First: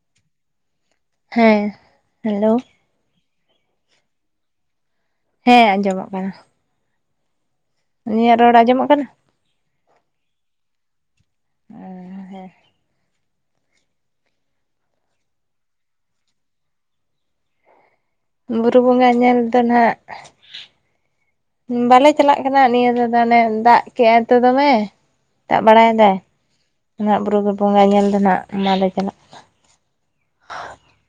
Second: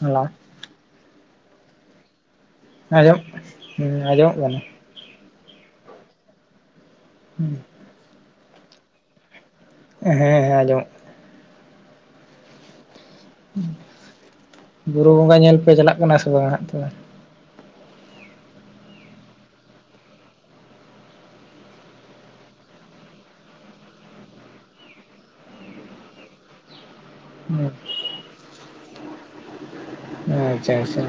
ᱦᱟᱞᱟ ᱦᱮᱸ ᱦᱮᱞᱳ ᱦᱮᱸ ᱟᱸᱡᱚᱢᱚᱜ ᱦᱩᱸ ᱟᱧᱡᱚᱢᱚᱜ ᱠᱟᱱᱟ ᱦᱮᱸ ᱟᱸᱡᱚᱢᱚᱜ ᱠᱟᱱᱟ ᱦᱩᱸ ᱤᱧᱟᱜ ᱨᱚᱲ ᱟᱸᱡᱚᱢᱚᱜ ᱠᱟᱱᱟ? ᱦᱮᱸ ᱦᱮᱸ ᱟᱧᱡᱚᱢᱚᱜ ᱚᱻ ᱦᱮᱸ᱾ ᱦᱩᱸ, ᱵᱩᱨᱩ ᱵᱚᱸᱜᱟ ᱧᱮᱞ ᱯᱮ ᱪᱟᱞᱟᱜ ᱠᱟᱱᱟ ᱥᱮ ᱵᱟ ᱦᱟᱸᱜ ᱛᱚᱵᱮ? ᱵᱩᱨᱩ ᱵᱚᱸᱜᱟ ᱧᱮᱞ ᱫᱚ ᱱᱟᱦᱟᱸᱜᱼᱼ ᱩᱢ‌ ᱵᱟᱞᱮ ᱪᱟᱞᱟᱜ ᱠᱟᱱᱟ ᱱᱤᱭᱟᱹ ᱫᱷᱟᱣ ᱫᱚ ᱚᱱᱮ ᱫᱟᱜ ᱠᱮᱜ- ᱟᱭ ᱛᱚ ᱫᱚᱢᱮ᱾ ᱛᱟᱜ ᱵᱟᱲᱟᱭ ᱫᱟᱭ ᱚᱱᱟ ᱵᱩᱨᱩ ᱫᱚ ᱵᱚᱝᱜᱟ ᱧᱮᱞ ᱫᱚ ᱱᱟᱦᱟᱸᱜ ᱢᱟᱞᱮ ᱪᱟᱞᱟᱜᱼᱼ ᱟᱪᱪᱷᱟ ᱟᱪᱷᱟ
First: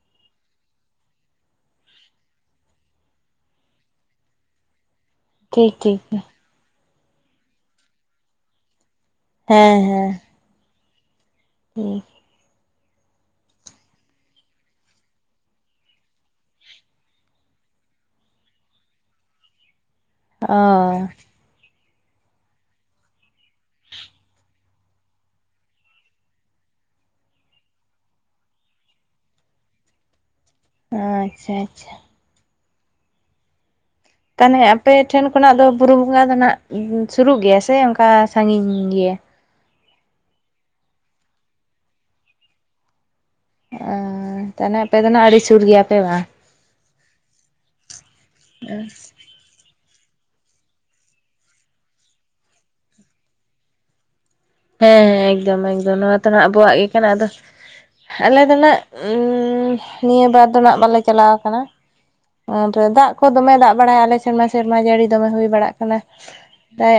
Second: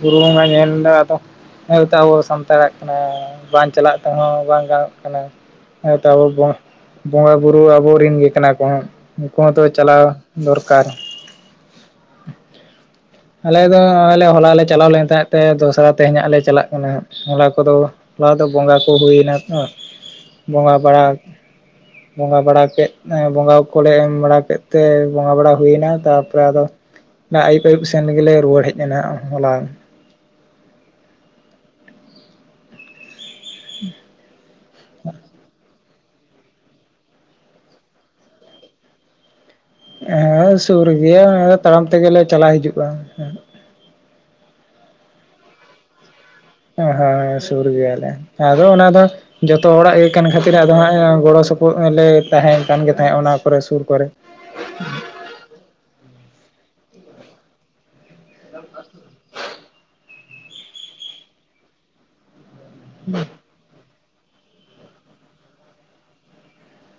ᱵᱩᱨᱩ ᱵᱚᱸᱜᱟ ᱧᱮᱞ ᱫᱚ ᱟᱫᱚᱼᱼ ᱦᱮᱸ ᱛᱚᱣ ᱟᱵᱚ ᱥᱟᱱᱛᱟᱲᱟᱜ ᱠᱟᱱᱟ ᱵᱟᱝ ᱪᱟᱞᱟᱜ ᱛᱮᱦᱚᱸ ᱵᱟᱝ ᱜᱟᱱᱚᱜ ᱠᱟᱱᱟ᱾ ᱴᱷᱤᱠ ᱴᱷᱤᱠ ᱦᱮᱸᱛᱚ ᱟᱵᱚ ᱵᱚᱸᱜᱟ ᱵᱚᱝᱜᱟ ᱵᱩᱨᱩ ᱟᱵᱩ ᱨᱤᱱ ᱜᱮ ᱠᱟᱱᱟ ᱠᱚ ᱦᱮᱸ ᱩᱱᱠᱩ ᱦᱚᱸ ᱛᱚ ᱦᱮᱸ ᱪᱟᱞᱟᱣᱼᱼ ᱫᱚᱨᱠᱟᱨ᱾ ᱦᱩᱸ᱾ ᱟᱞᱮ ᱫᱚ ᱦᱚᱸᱜ-ᱚᱭ ᱞᱮ ᱦᱚᱞᱟ ᱞᱮ ᱪᱟᱞᱟᱣ ᱞᱮᱱ ᱛᱟᱦᱮᱸᱜ ᱛᱮ ᱫᱚᱥᱨᱟ ᱛᱮᱦᱮᱧ ᱦᱟᱸᱜ ᱞᱮ ᱪᱟᱞᱟᱜ ᱠᱟᱱᱟ ᱦᱟᱸᱜ ᱦᱚᱞᱟ ᱠᱚᱫᱚ ᱦᱚᱞᱟ ᱫᱚ ᱵᱚᱸᱜᱟ ᱠᱚ ᱦᱩᱭ ᱱᱟ ᱛᱚ ᱚ ᱵᱚᱸᱜᱟ ᱵᱟᱲᱟ ᱵᱚᱸᱜᱟ ᱵᱟᱲᱟ ᱠᱮᱫ ᱮᱸ ᱵᱚᱸᱜᱟ ᱠᱚ ᱞᱮ ᱮᱢ ᱵᱟᱲᱟ ᱠᱮᱜ ᱛᱮ ᱵᱚᱸᱜᱟ ᱵᱟᱲᱟ ᱦᱩᱭ ᱱᱟ ᱛᱟᱨᱯᱚᱨᱮ ᱟᱫᱚ ᱱᱟ ᱟᱹᱭᱩᱵ ᱟᱹᱭᱩᱵ ᱥᱮᱱ ᱨᱮᱜᱮ ᱞᱮ ᱨᱩᱣᱟᱹᱲ ᱦᱮᱡ ᱮᱱᱟ ᱦᱟᱸᱜ ᱦᱚᱞᱟ ᱟᱸᱪᱪᱷᱟ ᱟᱪᱷᱟ᱾ [inaudible] ᱛᱟᱞᱦᱮ ᱟᱯᱮ ᱴᱷᱮᱱ ᱠᱷᱚᱱᱟᱜ ᱫᱚ ᱵᱩᱨᱩ ᱵᱚᱸᱜᱟ ᱫᱚ ᱱᱟᱦᱟᱸᱜ ᱥᱩᱨᱩᱜ ᱜᱮᱭᱟ ᱥᱮ ᱚᱱᱠᱟ ᱥᱟᱺᱜᱤᱧ ᱜᱮᱭᱟ? ᱮ ᱦᱮᱸ ᱥᱩᱨ ᱜᱮᱭᱟ ᱚᱭᱻ ᱛᱟᱲᱟᱢ ᱛᱮᱜᱮ ᱞᱮ ᱪᱟᱞᱟᱣ ᱦᱤᱡᱩᱜ-ᱟ [unintelligible] ᱚᱻ ᱛᱟᱦᱚᱞᱮ ᱟᱯᱮ ᱫᱚ ᱱᱟᱸᱜ ᱟᱹᱰᱤ ᱥᱩᱨ ᱜᱮᱭᱟᱯᱮ ᱵᱟᱝ᱾ ᱦᱮᱸ ᱥᱩᱨ ᱜᱮᱭᱟᱞᱮ ᱟᱫᱚ ᱚᱱᱟ ᱫᱚ ᱡᱷᱚᱛᱚ ᱦᱚᱲᱟᱜ ᱜᱮ ᱠᱟᱱ ᱠᱷᱟᱹᱛᱤᱨ ᱟᱫᱚ ᱦᱟᱸᱜ ᱜᱚᱲᱚ ᱥᱚᱯᱚᱦᱚᱫ ᱞᱮ ᱛᱟᱦᱮᱸ ᱠᱟᱱ ᱜᱮ ᱛᱟᱦᱮᱸᱫ ᱚᱱᱟ ᱠᱚᱨᱮ ᱥᱩᱨ ᱠᱚᱨᱮ ᱦᱮᱸ ᱦᱮᱸ ᱮᱠᱫᱚᱢ ᱮᱠᱫᱚᱢ ᱱᱚᱣᱟ ᱫᱚ ᱱᱟᱸᱜ ᱟᱵᱚᱣᱟᱜ ᱜᱮ ᱠᱟᱱᱟ ᱟᱫᱚ ᱟᱞᱮ ᱫᱚ ᱱᱟᱸᱜ ᱱᱤᱭᱟᱹ ᱵᱟᱨ ᱫᱚ ᱱᱟᱸᱜ ᱵᱟᱞᱮ ᱪᱟᱞᱟᱣ ᱠᱟᱱᱟ᱾ ᱟᱨ ᱫᱟᱜ ᱠᱚ ᱫᱚᱢᱮ ᱫᱟᱜ ᱵᱟᱲᱟᱭᱟ ᱟᱞᱮᱥᱮᱫ ᱥᱮᱨᱢᱟ ᱥᱮᱨᱢᱟ ᱡᱟᱹᱲᱤ ᱫᱚᱢᱮ ᱦᱩᱭ ᱵᱟᱲᱟᱜ ᱠᱟᱱᱟ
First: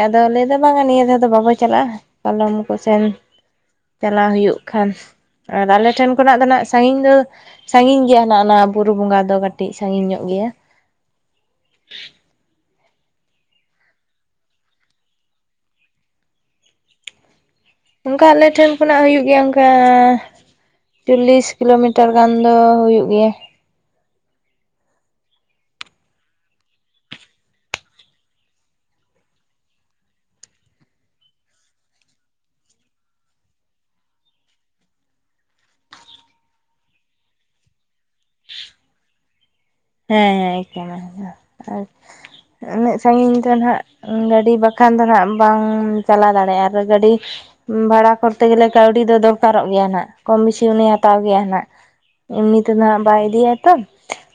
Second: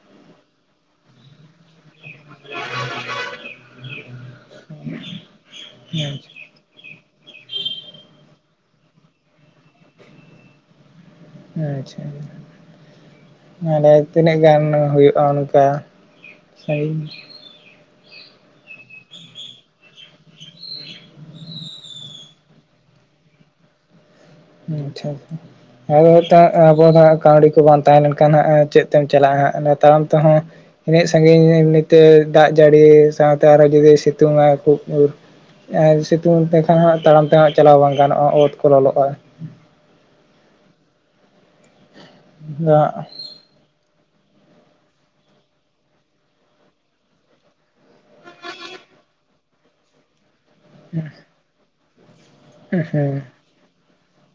ᱟᱫᱚ ᱞᱟᱹᱭᱮᱫᱟ ᱵᱟᱝᱟ ᱱᱤᱭᱟᱹ ᱫᱷᱟᱣ ᱫᱚ ᱵᱟᱵᱚ ᱪᱟᱞᱟᱜᱼᱟ᱾ ᱠᱟᱞᱚᱢ ᱠᱚᱥᱮᱱ ᱪᱟᱞᱟᱣ ᱦᱩᱭᱩᱜ ᱠᱷᱟᱱ ᱟᱨ ᱟᱞᱮ ᱴᱷᱮᱱ ᱠᱷᱚᱱᱟᱜ ᱫᱚ ᱟᱸᱱᱟᱜ ᱥᱟᱺᱜᱤᱧ ᱫᱚ ᱥᱟᱺᱜᱤᱧ ᱜᱮᱭᱟ ᱱᱟᱸᱜ ᱚᱱᱟ ᱵᱩᱨᱩ ᱵᱚᱸᱜᱟ ᱫᱚ ᱠᱟᱹᱴᱤᱡ ᱥᱟᱺᱜᱤᱧ ᱧᱚᱜ ᱜᱮᱭᱟ᱾ ᱟᱪᱪᱷᱟ ᱢᱟᱱᱮ ᱛᱤᱱᱟᱹᱜ ᱜᱟᱱ ᱦᱩᱭᱩᱜᱼᱟ ᱚᱱᱠᱟ ᱥᱟᱺᱜᱤᱧ ᱚᱱᱠᱟ ᱟᱞᱮ ᱴᱷᱮᱱ ᱠᱷᱚᱱᱟᱜ ᱦᱩᱭᱩᱜ ᱜᱮᱭᱟ ᱚᱱᱠᱟ ᱪᱚᱞᱞᱤᱥ ᱠᱤᱞᱳᱢᱤᱴᱟᱨ ᱜᱟᱱ ᱫᱚ ᱦᱩᱭᱩᱜ ᱜᱮᱭᱟ᱾ ᱟᱪᱪᱷᱟ ᱟᱫᱚ ᱟᱵᱚ ᱫᱚ ᱠᱟᱹᱣᱰᱤ ᱠᱚ ᱵᱟᱝ ᱛᱟᱦᱮᱸ ᱞᱮᱱᱠᱷᱟᱱ ᱪᱮᱫ ᱛᱮᱢ ᱪᱟᱞᱟᱜᱼᱟ ᱦᱟᱸᱜ ᱛᱟᱲᱟᱢ ᱛᱮᱦᱚᱸ ᱩᱱᱟᱹᱜ ᱥᱟᱺᱜᱤᱧ ᱮᱢᱱᱤᱛᱮ ᱫᱟᱜ ᱡᱟᱹᱲᱤ ᱥᱟᱶᱛᱮ ᱟᱨᱦᱚᱸ ᱡᱩᱫᱤ ᱥᱤᱛᱩᱝᱟ ᱠᱷᱩᱵ ᱡᱩᱨ ᱟᱨ ᱥᱤᱛᱩᱝ ᱛᱮᱠᱷᱟᱱ ᱦᱟᱸᱜ ᱛᱟᱲᱟᱢ ᱛᱮ ᱦᱟᱸᱜ ᱪᱟᱞᱟᱣ ᱵᱟᱝ ᱜᱟᱱᱚᱜᱼᱟ ᱚᱛ ᱠᱚ ᱞᱚᱞᱚᱜᱼᱟ᱾ ᱦᱮᱸ ᱦᱮᱸ ᱮᱠᱟᱹᱞ ᱟᱨ ᱩᱱᱟᱹᱜ ᱥᱟᱺᱜᱤᱧ ᱛᱚ ᱱᱟᱦᱟᱸᱜ ᱜᱟᱹᱰᱤ ᱵᱟᱠᱷᱟᱱ ᱫᱚ ᱱᱟᱦᱟᱸᱜ ᱵᱟᱝ ᱪᱟᱞᱟᱣ ᱫᱟᱲᱮᱭᱟᱜᱼᱟ ᱟᱨ ᱜᱟᱹᱰᱤ ᱵᱷᱟᱲᱟ ᱠᱚᱨᱛᱮ ᱜᱮᱞᱮ ᱠᱟᱹᱣᱰᱤ ᱫᱚ ᱫᱚᱨᱠᱟᱨᱚᱜ ᱜᱮᱭᱟ ᱱᱟᱜ᱾ ᱠᱚᱢ ᱵᱮᱥᱤ ᱩᱱᱤᱭ ᱦᱟᱛᱟᱣ ᱜᱮᱭᱟ ᱱᱟᱜ ᱮᱢᱱᱤ ᱛᱮ ᱦᱮᱸ ᱟᱸᱜ ᱵᱟᱭ ᱤᱫᱤᱭᱟ ᱛᱚ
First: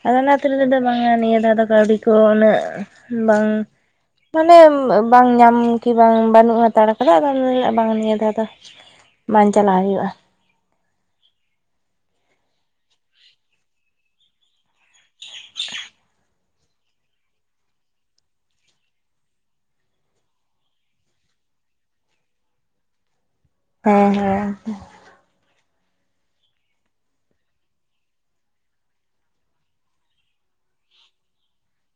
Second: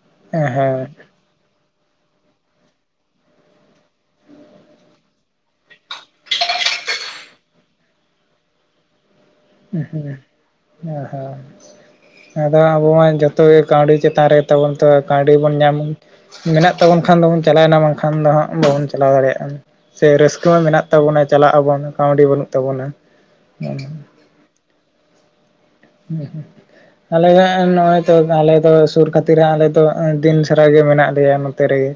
ᱟᱫᱚ ᱚᱱᱟ ᱛᱮ ᱞᱟᱹᱭ ᱫᱟ ᱦᱮᱸ ᱵᱟᱝᱟ ᱱᱤᱭᱟᱹ ᱫᱷᱟᱣ ᱫᱚ ᱠᱟᱹᱣᱰᱤ ᱠᱚ ᱩᱱᱟᱹᱜ ᱵᱟᱝ ᱢᱟᱱᱮ ᱵᱟᱝ ᱧᱟᱢ ᱠᱤ ᱵᱟᱝ ᱵᱟᱹᱱᱩᱜ ᱦᱟᱛᱟᱲ ᱠᱟᱫᱟ ᱟᱫᱚ ᱵᱟᱝ ᱱᱤᱭᱟᱹ ᱫᱷᱟᱹᱣ ᱫᱚ ᱵᱟᱝ ᱪᱟᱞᱟᱣ ᱦᱮᱸ ᱦᱩᱭᱩᱜᱼᱟ ᱦᱮᱸ ᱟᱫᱚ ᱟᱵᱚ ᱢᱟ ᱡᱚᱛᱚ ᱜᱮ ᱠᱟᱹᱣᱰᱤ ᱪᱮᱛᱟᱱ ᱨᱮ ᱛᱟᱵᱚᱱ ᱛᱚ ᱠᱟᱹᱣᱰᱤ ᱵᱚᱱ ᱧᱟᱢ ᱢᱮᱱᱟᱜ ᱛᱟᱵᱚᱱ ᱠᱷᱟᱱ ᱫᱚᱵᱚᱱ ᱪᱟᱞᱟᱣᱮᱱᱟ ᱵᱟᱝᱠᱷᱟᱱ ᱫᱚ ᱦᱟᱸᱜ ᱵᱟᱵᱚᱱ ᱪᱟᱞᱟᱣ ᱫᱟᱲᱮᱭᱟᱜᱼᱟ, ᱥᱮ ᱨᱟᱹᱥᱠᱟᱹ ᱦᱚᱸ ᱢᱮᱱᱟᱜ ᱛᱟᱵᱚᱱᱟ ᱪᱟᱞᱟᱜ ᱟᱵᱚᱱ ᱠᱟᱹᱣᱰᱤ ᱵᱟᱹᱱᱩᱜ ᱛᱟᱵᱚᱱᱟ, ᱟᱞᱮ ᱦᱮᱸ ᱦᱮᱸ ᱦᱮᱸ ᱦᱮᱸ ᱦᱩᱸ ᱟᱞᱮᱭᱟᱜ ᱱᱚᱜᱚᱭ ᱛᱚ ᱟᱞᱮ ᱫᱚ ᱥᱩᱨ ᱠᱷᱟᱹᱛᱤᱨ ᱟᱞᱮ ᱫᱚ ᱫᱤᱱ ᱥᱟᱨᱟ ᱜᱮ ᱢᱮᱱᱟᱜ ᱞᱮᱭᱟ, ᱱᱚᱛᱮ ᱨᱮᱜᱮ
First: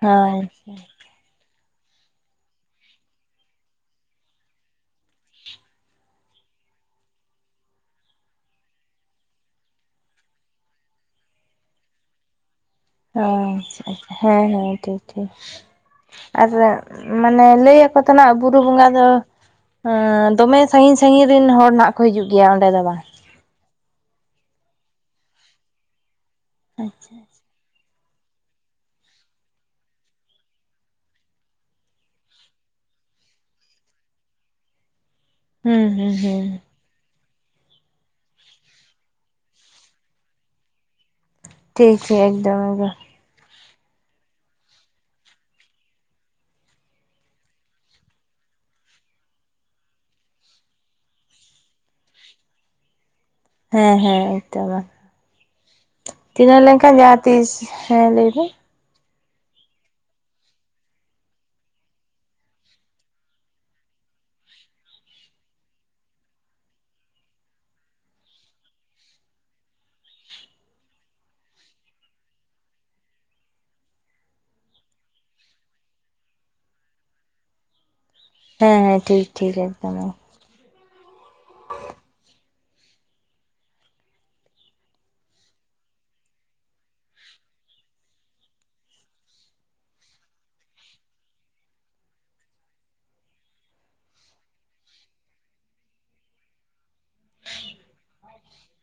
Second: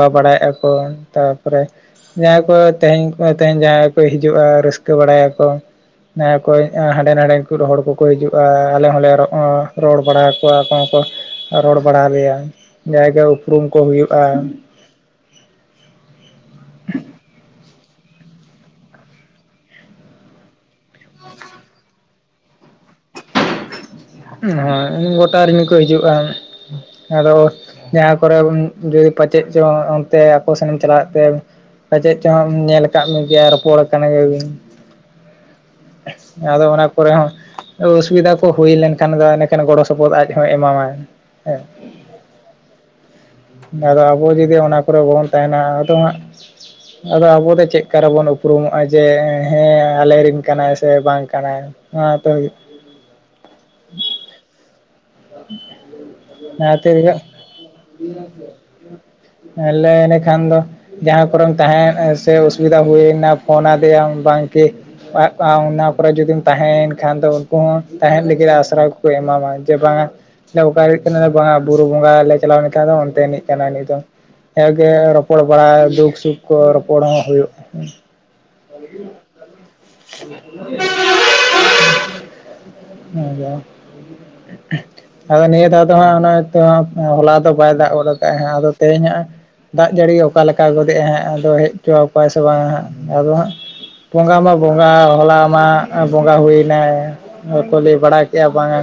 ᱦᱮᱸ ᱦᱳᱭ ᱦᱳᱭ ᱵᱟᱲᱟᱭᱮᱫᱼᱟ ᱠᱚ ᱛᱟᱨ ᱛᱟᱨᱯᱚᱨᱮ ᱡᱟᱦᱟᱸᱭ ᱠᱚ ᱛᱮᱦᱮᱧ ᱛᱮᱦᱤᱧ ᱡᱟᱦᱟᱸᱭ ᱠᱚ ᱦᱤᱡᱩᱜᱼᱟ ᱨᱟᱹᱥᱠᱟᱹ ᱵᱟᱲᱟᱭᱟᱠᱚ, ᱚᱠᱚᱭ ᱦᱟᱸᱰᱮ ᱱᱟᱰᱮ ᱦᱚᱲ ᱠᱚ, ᱠᱚ ᱦᱤᱡᱩᱜᱼᱟ ᱟᱞᱮ ᱦᱚᱸᱞᱮ ᱨᱚᱲ ᱵᱟᱲᱟᱣᱟ ᱟᱠᱚᱦᱚᱸ ᱟᱠᱚ ᱦᱚᱠᱚ ᱨᱚᱲ ᱵᱟᱲᱟ ᱟᱞᱮᱭᱟ, ᱡᱟᱭᱜᱟ ᱩᱯᱨᱩᱢ ᱠᱚ ᱟᱪᱪᱷᱟ ᱟᱪᱪᱷᱟ ᱦᱩᱭᱩᱜᱼᱟ, ᱦᱮᱸ ᱦᱮᱸ ᱴᱷᱤᱠ ᱴᱷᱤᱠ ᱟᱨ ᱢᱟᱱᱮ ᱞᱟᱹᱭ ᱟᱠᱚ ᱛᱮ ᱵᱩᱨᱩ ᱵᱚᱸᱜᱟ ᱫᱚ ᱫᱚᱢᱮ, ᱥᱟᱺᱜᱤᱧ ᱥᱟᱺᱜᱤᱧ ᱨᱮᱱ ᱦᱚᱲ ᱱᱟᱜ ᱠᱚ ᱦᱤᱡᱩᱜ ᱜᱮᱭᱟ ᱚᱸᱰᱮ ᱫᱚ ᱵᱟᱝ, ᱦᱳᱭ ᱜᱚᱴᱟ ᱨᱮᱱ ᱜᱮᱠᱚ ᱦᱤᱡᱩᱜᱼᱟ ᱟᱪᱪᱷᱟ ᱟᱫᱚ, ᱟᱪᱪᱷᱟ᱾ ᱡᱟᱦᱟᱸ ᱠᱚᱨᱮ ᱡᱩᱫᱤ ᱯᱟᱪᱮᱫ ᱪᱚᱝ ᱚᱱᱛᱮ ᱟᱠᱚ ᱥᱮᱱᱮᱢ ᱪᱟᱞᱟᱜ ᱛᱮ, ᱯᱟᱪᱮᱫ ᱪᱚᱦᱚᱢ ᱧᱮᱞ ᱟᱠᱟᱫ ᱢᱮᱜᱮᱭᱟ ᱨᱚᱯᱚᱲ ᱠᱟᱱᱟ ᱜᱮᱵᱤᱱ, ᱦᱩᱸ ᱦᱩᱸ ᱦᱩᱸ ᱟᱫᱚ ᱚᱱᱟ ᱠᱚᱨᱮ ᱦᱚᱸ ᱚᱥᱩᱵᱤᱫᱟ ᱠᱚ ᱦᱩᱭ ᱞᱮᱱᱠᱷᱟᱱ, ᱠᱷᱟᱱ ᱫᱚ ᱮᱱᱟᱠᱷᱟᱱ ᱜᱚᱲᱚ ᱥᱚᱯᱚᱦᱚᱫ ᱟᱡ ᱦᱚᱸ ᱮᱢᱟᱢᱟᱭ ᱦᱮᱸ, ᱴᱷᱤᱠ ᱜᱮ ᱮᱠᱫᱚᱢ ᱮᱠᱫᱚᱢ, ᱟᱫᱚ ᱟᱵᱚ ᱡᱩᱫᱤ ᱚᱱᱟ ᱠᱚᱨᱮ ᱵᱚᱱ ᱛᱟᱦᱮᱱᱟ ᱟᱫᱚ ᱦᱟᱸᱜ, ᱟᱫᱚ ᱟᱵᱚ ᱫᱚ ᱪᱮᱫᱠᱟ ᱨᱮᱵᱚᱱ ᱩᱯᱨᱩᱢᱚᱜᱼᱟ ᱡᱮ ᱦᱮᱸ ᱟᱞᱮᱨᱮᱱ ᱠᱟᱱᱟᱭ ᱥᱮ ᱵᱟᱝ ᱠᱟᱱᱟᱭ, ᱚᱱᱟ ᱦᱚᱛᱚ ᱦᱩᱭᱩᱜ, ᱦᱮᱸ ᱦᱮᱸ ᱮᱫᱚᱢ ᱪᱤᱱᱟᱹᱜ ᱚᱱᱟ ᱞᱮᱱᱠᱷᱟᱱ ᱠᱷᱟᱹᱛᱤᱨ ᱡᱟᱦᱟᱸ ᱛᱤᱥ ᱦᱮᱸ ᱞᱟᱹᱭ ᱵᱤᱱ, ᱟᱞᱮ ᱤᱱᱟ ᱠᱷᱟᱱ ᱫᱚ, ᱡᱟᱦᱟᱸ ᱠᱚᱨᱮᱢ ᱛᱟᱦᱮᱸᱦᱱᱟ ᱥᱮ ᱚᱥᱩᱵᱤᱫᱷᱟ ᱦᱩᱭᱱᱟ ᱯᱷᱳᱱᱫᱮᱭ ᱵᱟᱝᱠᱤ, ᱚᱱᱟ ᱠᱚᱨᱮ ᱡᱩᱫᱤᱢ ᱛᱟᱦᱮᱸᱭᱮᱱ ᱠᱷᱟᱱ ᱫᱚ ᱩᱱᱠᱩ ᱦᱚᱸ ᱛᱟᱦᱮᱸᱱ ᱞᱟᱹᱜᱤᱫ ᱟᱥᱨᱟ ᱠᱚᱠᱚ ᱮᱢᱟᱢᱟ ᱡᱮ ᱵᱟᱝ-ᱟ, ᱟ ᱚᱠᱟᱨᱮᱡ ᱠᱟᱱᱟᱞ ᱵᱟᱝᱟ ᱵᱩᱨᱩ ᱵᱚᱸᱜᱟ ᱞᱮ ᱪᱟᱞᱟᱣ ᱞᱮ ᱛᱟᱦᱮᱸ ᱫᱚ ᱚᱱᱛᱮᱱᱤᱡ ᱠᱟᱱᱟ ᱩᱱᱤ ᱫᱚ ᱦᱮᱸᱮ ᱨᱚᱯᱚᱲ ᱵᱟᱲᱟ ᱫᱩᱠ ᱥᱩᱠ ᱠᱚ ᱨᱚᱯᱚᱲ ᱦᱚᱸ ᱦᱩᱭᱩᱜᱼᱟᱸ ᱦᱮᱸ ᱦᱮᱸ ᱴᱷᱤᱠ ᱴᱷᱤᱠ ᱮᱠᱫᱚᱢᱮ, [inaudible] ᱟᱫᱚ ᱱᱤᱭᱟᱹ ᱫᱷᱟᱣ ᱫᱚ ᱦᱟᱸᱜ ᱱᱚᱜ-ᱚᱭ ᱛᱚ ᱦᱟᱸᱜ ᱦᱚᱞᱟ ᱫᱚ ᱵᱟᱭ ᱫᱟᱜ ᱜᱚᱫ ᱠᱟᱜᱼᱟ ᱟᱫᱚ ᱛᱮᱦᱤᱧ ᱦᱟᱸᱜ, ᱫᱟᱜ ᱡᱟᱹᱲᱤ ᱚᱠᱟ ᱞᱮ ᱞᱮᱠᱟ ᱜᱚᱫᱮᱜᱟᱭ ᱦᱟᱸᱜ ᱟᱫᱚ ᱦᱮᱡ ᱦᱚᱪᱚ ᱠᱚᱣᱟᱭ ᱥᱮ ᱵᱟᱝᱟ ᱟᱫᱚ ᱦᱟᱸᱜ, ᱵᱚᱸᱜᱟ ᱢᱟ ᱵᱚᱸᱜᱟ ᱦᱚᱞᱟ ᱢᱟ ᱵᱚᱸᱜᱟ ᱦᱩᱭᱮᱱᱟᱭ, ᱦᱚᱲ ᱠᱚ ᱞᱟᱹᱭ ᱵᱟᱲᱟ ᱠᱮᱜ-ᱟ ᱵᱟᱝ-ᱟ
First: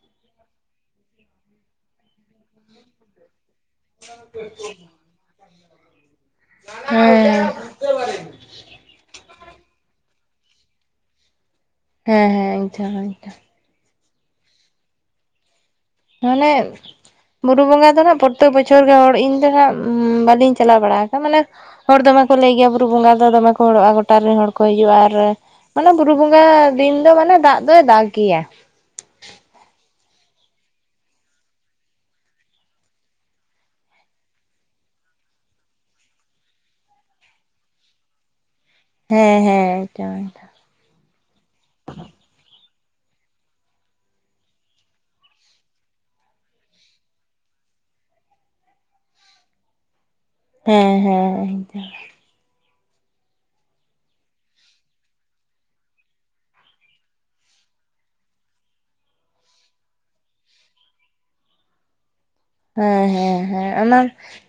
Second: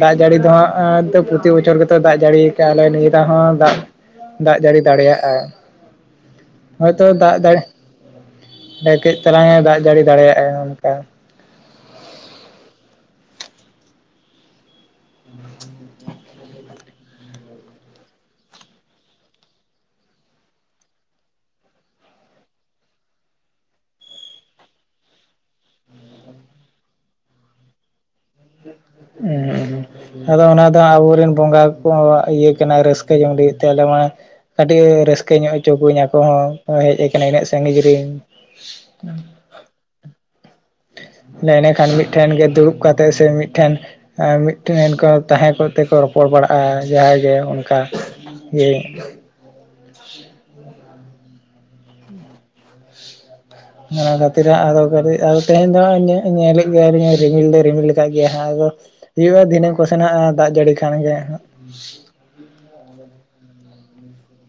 ᱫᱟᱜ ᱡᱟᱹᱲᱤ ᱫᱚ ᱦᱟᱸᱜ ᱯᱨᱚᱛᱤ ᱵᱚᱪᱷᱚᱨ ᱜᱮᱛᱚ ᱫᱟᱜ ᱡᱟᱹᱲᱤᱭ ᱠᱟᱜᱞᱮ ᱱᱤᱭᱟᱹ ᱫᱟᱣ ᱦᱚᱸ ᱫᱟᱜ, ᱫᱟᱜ ᱡᱟᱹᱲᱤ ᱫᱟᱲᱮᱭᱟᱜᱟᱭ ᱦᱚᱭᱛᱚ ᱦᱮᱸ ᱫᱟᱜ ᱫᱟᱲᱮ ᱦᱮᱸ ᱠᱟᱹᱡ ᱛᱟᱞᱟᱝ ᱮ ᱫᱟᱜ ᱡᱟᱹᱲᱤ ᱫᱟᱲᱮᱭᱟᱜᱼᱟ ᱚᱱᱠᱟ, ᱦᱮᱸ ᱦᱮᱸ ᱤᱧ ᱴᱷᱟ ᱤᱧᱷᱟ, [inaudible] ᱢᱟᱱᱮ, ᱵᱩᱨᱩ ᱵᱚᱸᱜᱟ ᱫᱚ ᱦᱟᱸᱜ ᱯᱨᱚᱛᱛᱮᱠ ᱵᱚᱪᱷᱚᱨ ᱜᱮ ᱦᱚᱲ ᱤᱧ ᱫᱚ ᱦᱟᱸᱜ ᱵᱟᱹᱞᱤᱧ ᱪᱟᱞᱟᱣ ᱵᱟᱲᱟ ᱠᱟᱱᱟ ᱢᱟᱱᱮ, ᱦᱚᱲ ᱫᱚᱢᱮ ᱠᱚ ᱞᱟᱹᱭ ᱜᱮᱭᱟ ᱵᱩᱨᱩ ᱵᱚᱸᱜᱟ ᱫᱚ ᱫᱚᱢᱮ ᱠᱚ ᱦᱚᱲᱚᱜᱼᱟ ᱜᱚᱴᱟ ᱨᱮᱱ ᱦᱚᱲ ᱠᱚ ᱦᱤᱡᱩᱜᱼᱟ ᱟᱨ, ᱢᱟᱱᱮ ᱵᱩᱨᱩ ᱵᱚᱸᱜᱟ ᱫᱤᱱ ᱫᱚ ᱢᱟᱱᱮ ᱫᱟᱜ ᱫᱚᱭ ᱫᱟᱜ ᱜᱮᱭᱟ, ᱩᱸ ᱩᱸᱻ ᱟᱫᱚ ᱚᱱᱟ ᱫᱚ ᱟᱵᱚᱨᱮᱱ ᱵᱚᱸᱜᱟ ᱠᱚ ᱤᱭᱟᱹ ᱠᱟᱱᱟ ᱨᱟᱹᱥᱠᱟᱹ ᱡᱚᱝ ᱞᱟᱹᱜᱤᱫ ᱛᱮ ᱟᱞᱮ ᱢᱟ ᱟᱹᱰᱤ ᱨᱟᱹᱥᱠᱟᱹ ᱧᱚᱜ ᱦᱚᱪᱚ ᱠᱩᱣᱟᱧ ᱟᱠᱚ ᱦᱚᱸ ᱦᱮᱡ ᱟᱠᱟᱱᱟ ᱤᱱᱟᱹᱜ ᱥᱟᱺᱜᱤᱧ ᱨᱮᱱ ᱦᱮᱸ ᱦᱮᱸ ᱮᱸᱰᱮᱠᱷᱟᱱ ᱢᱤᱫᱴᱷᱮᱱ ᱜᱮ ᱫᱩᱲᱩᱵ ᱠᱟᱛᱮᱫ ᱥᱮ ᱢᱤᱫᱴᱷᱮᱱ ᱢᱤᱫᱴᱮᱱ ᱠᱚ ᱛᱟᱦᱮᱸ ᱠᱟᱛᱮᱠᱚ ᱨᱚᱯᱚᱲ ᱵᱟᱲᱟᱜᱼᱟ ᱡᱟᱦᱟᱸᱭ ᱜᱮ ᱚᱱᱠᱟ ᱦᱮᱸ [inaudible] ᱦᱮᱸ ᱦᱮᱸ ᱚᱱᱟ ᱠᱷᱟᱹᱛᱤᱨ ᱟᱫᱚ ᱠᱟᱴᱤᱡ ᱟᱫᱚ ᱛᱮᱦᱮᱧ ᱫᱚ ᱧᱮᱞᱮᱫ ᱜᱮᱭᱟᱧ ᱨᱤᱢᱤᱞ ᱫᱚ ᱨᱤᱢᱤᱞ ᱠᱟᱫ ᱜᱮᱭᱟ ᱦᱟᱸᱜ ᱟᱫᱚ ᱦᱩᱭᱩᱜᱼᱟ ᱫᱷᱤᱱᱟᱹᱱ ᱠᱚᱥᱮ ᱱᱟᱜ ᱫᱟᱜ ᱡᱟᱹᱲᱤ ᱠᱷᱟᱱ ᱜᱮ ᱦᱟᱜ ᱦᱮᱸ ᱦᱮᱸ ᱦᱮᱸ ᱚᱱᱟ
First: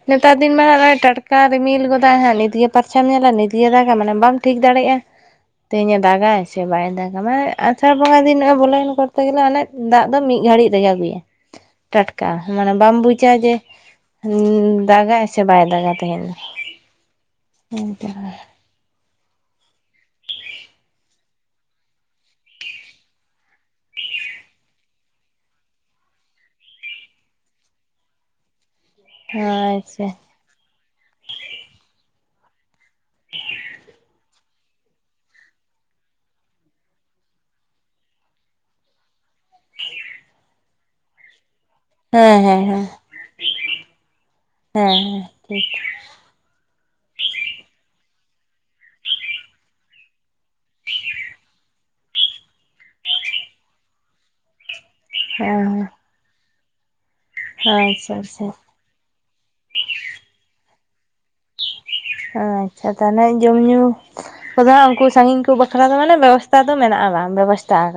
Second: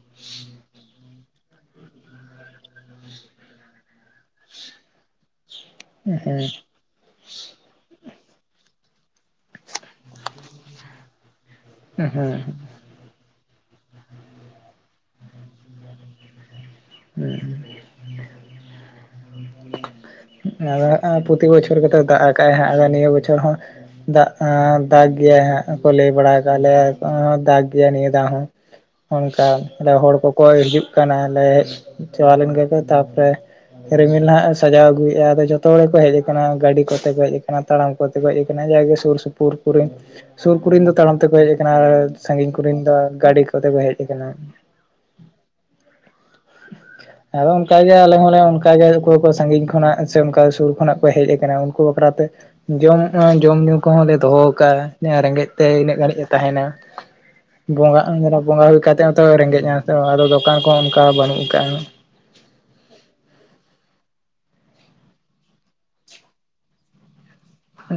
ᱱᱮᱛᱟᱨ ᱫᱤᱱ ᱢᱟ ᱱᱚᱜᱼᱚᱭ ᱴᱟᱴᱠᱟ ᱨᱤᱢᱤᱞ ᱜᱚᱫᱟᱭ ᱦᱟᱸᱜ ᱱᱤᱛᱜᱮ ᱯᱟᱨᱪᱟᱢ ᱧᱮᱞᱟ ᱱᱤᱛᱜᱮ ᱨᱟᱜᱟ ᱢᱟᱱᱮ ᱵᱟᱢ ᱴᱷᱤᱠ ᱫᱟᱲᱮᱭᱟᱜᱼᱟ [inaudible] ᱛᱮᱦᱮᱧᱮ ᱫᱟᱜᱟᱭ ᱦᱮᱸ ᱥᱮ ᱵᱟᱭ ᱫᱟᱜᱟ ᱢᱟᱱᱮ ᱟᱨ ᱟᱥᱟᱲ ᱵᱚᱸᱜᱟ ᱫᱤᱱ ᱱᱚ ᱵᱚᱞᱚᱭᱮᱱ ᱠᱚᱨᱛᱮ ᱜᱮᱞᱮ ᱚᱱᱮ ᱫᱟᱜ ᱫᱚ ᱢᱤᱫ ᱜᱷᱟᱹᱲᱤᱡ ᱨᱮᱜᱮ ᱟᱹᱜᱩᱭᱟ ᱦᱮᱸ ᱴᱟᱴᱠᱟ ᱦᱮᱸ ᱢᱟᱱᱮ ᱵᱟᱢ ᱵᱩᱡᱟ ᱡᱮ ᱫᱟᱜᱟᱭ ᱥᱮ ᱵᱟᱭ ᱫᱟᱜᱟ ᱛᱟᱦᱮᱧ ᱫᱚ [inaudible] ᱟᱫᱚ ᱯᱨᱚᱛᱤ ᱵᱚᱪᱷᱚᱨ ᱜᱮᱛᱚᱭ ᱫᱟᱜ ᱟᱠᱟᱜᱟᱭ ᱦᱟᱜ ᱟᱫᱚ ᱱᱤᱭᱟᱹ ᱵᱚᱪᱷᱚᱨ ᱦᱚᱸ ᱫᱟᱜᱽ ᱮᱸ ᱫᱟᱜ ᱜᱮᱭᱟᱭ ᱦᱟᱜ ᱠᱚᱞᱮᱭ ᱵᱲᱟ ᱠᱟᱜ ᱞᱮᱭᱟ ᱠᱚ ᱫᱟᱜ ᱜᱮᱭᱟᱭ ᱱᱤᱭᱟ. ᱫᱷᱟᱣ ᱦᱚᱸ ᱚᱱᱠᱟ ᱟᱨᱚ ᱟᱪᱪᱷᱟ ᱦᱚᱲ ᱠᱚ ᱠᱚᱭ ᱦᱤᱡᱩᱜ ᱠᱟᱱᱟ ᱞᱮ ᱪᱟᱵᱟ ᱞᱮᱱ ᱜᱮᱠᱚ ᱛᱟᱯᱚᱨᱮ ᱨᱤᱢᱤᱞ ᱱᱟᱦᱟᱜ ᱥᱟᱡᱟᱣ ᱟᱹᱜᱩᱭᱮᱫᱼᱟ ᱟᱫᱚ ᱡᱚᱛᱚ ᱦᱚᱲ ᱠᱚ ᱦᱮᱡ ᱟᱠᱟᱱᱟ ᱜᱟᱹᱰᱤ ᱠᱚᱛᱮ ᱠᱚ ᱦᱮᱡ ᱟᱠᱟᱱᱟ ᱛᱟᱲᱟᱢ ᱠᱚᱛᱮ ᱠᱚ ᱦᱮᱡ ᱟᱠᱟᱱᱟ ᱡᱟᱜᱮ ᱥᱩᱨ ᱥᱩᱯᱩᱨ ᱥᱩᱯᱩᱨ ᱠᱚᱨᱮᱱ ᱥᱩᱨ ᱠᱚᱨᱮᱱ ᱫᱚ ᱛᱟᱲᱟᱢ ᱛᱮᱠᱚ ᱦᱮᱡ ᱚᱱᱟ ᱦᱮᱸ ᱦᱮᱸ ᱥᱟᱹᱜᱤᱧ ᱦᱮᱸ ᱠᱚᱨᱮᱱ ᱫᱚ ᱜᱟᱹᱰᱤ ᱠᱚᱛᱮ ᱠᱚ ᱦᱮᱡ ᱟᱠᱟᱱᱟ ᱦᱮᱸ ᱦᱮᱸ ᱴᱷᱤᱠ [inaudible] ᱟᱫᱚ ᱚᱱᱠᱟᱜᱮ ᱟᱞᱮ ᱦᱚᱸᱞᱮ ᱚᱱᱠᱟᱜᱮ ᱚᱠᱚᱭ ᱠᱚ ᱥᱟᱺᱜᱤᱧ ᱠᱷᱚᱱᱟᱜ ᱥᱮ ᱚᱱᱠᱟ ᱥᱩᱨ ᱠᱷᱚᱱᱟᱜ ᱠᱚ ᱦᱮᱡ ᱟᱠᱟᱱᱟ ᱩᱱᱠᱩ ᱵᱟᱠᱷᱨᱟᱛᱮ ᱡᱚᱢ ᱡᱚᱢ ᱧᱩᱩ ᱠᱚᱦᱚᱸ ᱞᱮ ᱫᱚᱦᱚ ᱠᱟᱜᱼᱟ ᱡᱟᱦᱟᱭ ᱨᱮᱸᱜᱮᱡ ᱦᱮᱸ ᱛᱮ ᱤᱱᱟᱹᱜ ᱜᱷᱟᱹᱲᱤᱡ ᱮ ᱛᱟᱦᱮᱱᱟ ᱵᱚᱸᱜᱟ ᱟᱪᱪᱷᱟ ᱟᱪᱪᱷᱟ ᱵᱚᱸᱜᱟ ᱦᱩᱭ ᱠᱟᱛᱮᱫ ᱦᱚᱸ ᱛᱚ ᱨᱮᱸᱜᱮᱡ ᱟᱛᱚ ᱟᱫᱚ ᱫᱚᱠᱟᱱ ᱠᱚᱦᱚᱸ ᱚᱱᱠᱟ ᱵᱟᱹᱱᱩᱜ ᱟᱠᱟᱜᱼᱟ ᱟᱪᱪᱷᱟ ᱛᱟᱦᱚᱞᱮ ᱡᱚᱢ ᱧᱩ ᱟᱫᱚ ᱩᱱᱠᱩ ᱥᱟᱺᱜᱤᱧ ᱠᱚ ᱵᱟᱠᱷᱨᱟ ᱫᱚ ᱢᱟᱱᱮ ᱵᱮᱵᱚᱥᱛᱷᱟ ᱫᱚ ᱢᱮᱱᱟᱜᱼᱟ ᱵᱟᱝ ᱵᱮᱵᱚᱥᱛᱷᱟ ᱦ